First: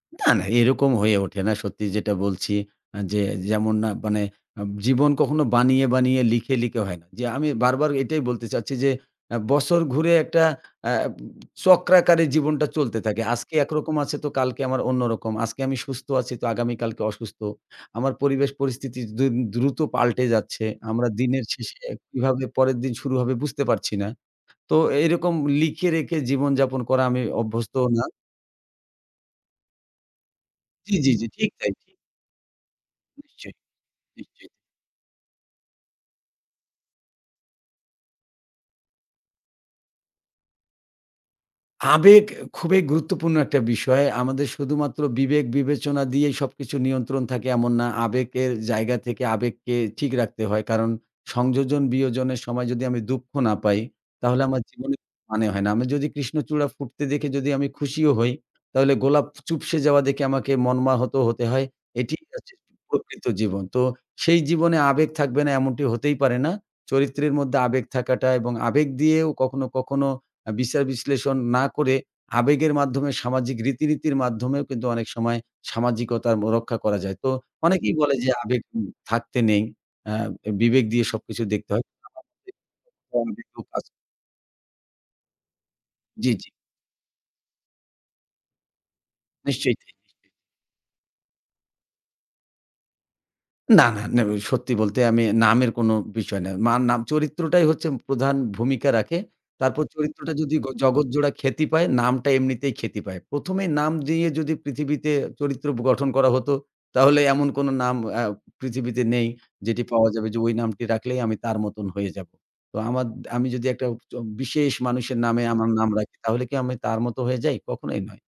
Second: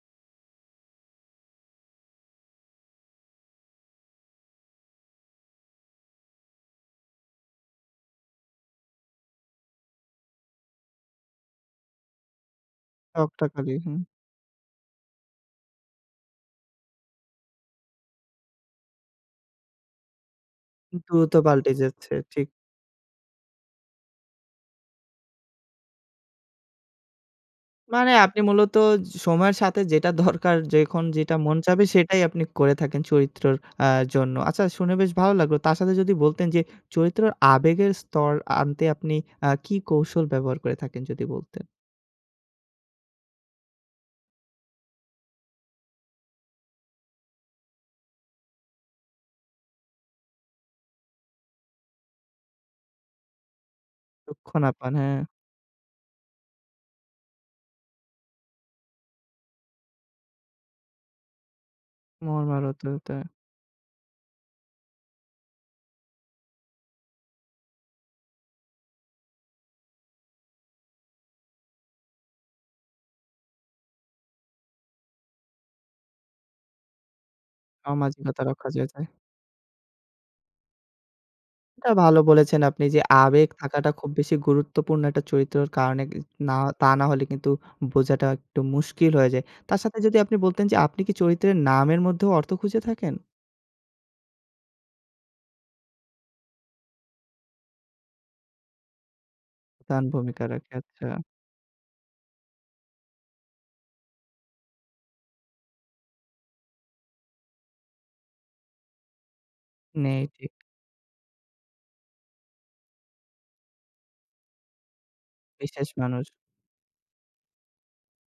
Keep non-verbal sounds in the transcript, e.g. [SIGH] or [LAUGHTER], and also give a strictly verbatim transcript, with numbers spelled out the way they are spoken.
না, না এরকম হয়ে ওঠে না। সত্যি যেটা বলছি আ যে যেমন না মানে আব জীবন কখনো বানিয়ে, বানিয়ে লিখে, লিখে হয় না। যে আমি বারবার এটাই বলতে চাচ্ছি যে আ বছর ঘুরে একটা আ চক্রাকারে জীবনটা চলতে থাকে। টকটা আজকে খালি। হু। একরকম আছে তো কালকে আমার অন্যরকম। আজকে আমি সুস্থ আছি তো আগামী কালকে অসুস্থ। আমার পরিবেশ পরিস্থিতি দ্রু দ্রুত পাল্টে যাচ্ছে। আমরা কিন্তু ও তো দিনের পাল্টে শেষে যাচ্ছে, কিভাবে ঠিক। পরের দিন শুরু হবে বুঝতে পারছি না। তো এরকম লিখে রেখে জীবনযাপন করা আমি অভ্যস্ত না। মানে আপনি মূলত সময়ের সাথে যেটা দরকার, জি, যখন জি, জি। যেটা ঠিক মন তাই, চাবে ঠিক। সেটাই আপনি করে থাকেন নিশ্চয়ই, চরিত্রের আ জন্য। নিশ্চিত। আচ্ছা শুনে বেশ ভালো লাগলো। তার সাথে যদি বলতেন যে চরিত্রের আবেগের স্তর আনতে আপনি আ কি কৌশল ব্যবহার করে থাকেন? যদি বলতেন। আবেগ খুবই গুরুত্বপূর্ণ একটা বিষয়। আমাদের শুধুমাত্র বিবেক-বিবেচনা দিয়েই সবকিছু নিয়ন্ত্রণ থাকে এমন না। আবেগের জায়গা থেকে আবেগকে ঠিক রাখতে হয়। কারণ সংযোজন বিয়োজনের সময় যদি আমি দুঃখ না পাই, তাহলে দুঃখ আমার না পান জীবনে হ্যাঁ। মানে হয় না। আমি যদি কৃষ্ণচূড়া ফুটতে দেখে যদি আমি খুশিও হই, তাহলে গোলাপ চুপসে যাওয়া দেখে আমাকে মর্মাহত হতে হয়। এটি কাছে মর্মারত হতে হয়। প্রকৃত জীবন। তো সেই জীবনে আবেগ থাকবে না এমনটি হতেই পারে না। চরিত্রের মধ্যে আবেগ থাকাটা এবং আবেগ দিয়েও কখনো, কখনো আ বিচার-বিশ্লেষণ না করে আবেগের মাধ্যমে সামাজিক রীতিনীতির মাধ্যমেও কিন্তু অনেক সময় সামাজিকতা ব রক্ষা করা যায়। তো অনেকেই বলে যে সামাজিকতা আবেগ রক্ষা উ যে যায়। থাকতে নেই। আ এ বিবেক দিয়ে সবকিছু দেখতে হয়। এটা ভালো বলেছেন আপনি। যে আবেগ [UNINTELLIGIBLE] থাকাটা খুব বেশি গুরুত্বপূর্ণ একটা চরিত্রের কারণে ই জি, জি। না তা না হলে কিন্তু বোঝাটা একটু মুশকিল হয়ে যায়। নিশ্চয় তার তাই। সাথে যদি [UNINTELLIGIBLE] আপনি বলতেন যে আপনি কি চরিত্রের নামের মধ্যেও অর্থ খুঁজে থাকেন? না, না, না উ সত্যি বলতে আমি নামের কোনো বিষয় নাই। মা নাম চরিত্রটাই হচ্ছে প্রধান ভূমিকা রাখে। তারপর প্রধান চরিত্রটা ভূমিকা যদি রাখে, আচ্ছা। জগৎজোড়া খ্যাতি পায় নামটা এমনিতেই খ্যাতি পায়। প্রথম এই নাম দিয়ে যদি পৃথিবীতে চরিত্র ব গঠন করা হত, তাহলে এমন কোনো নাম আ পৃথিবীতে নেই। যেটি পাওয়া নেই যাবে যে ঠিক। ওই নামটি রাখলেই আমি তার মতন হয়ে যাবো। তো আমার দ আমি যদি একটা চ বিশেষ মানুষের নামে আমার বিশেষ নাম রাখি, মানুষ। তাহলে কি আমি তার মত হয়ে যাই? কখনোই নয়।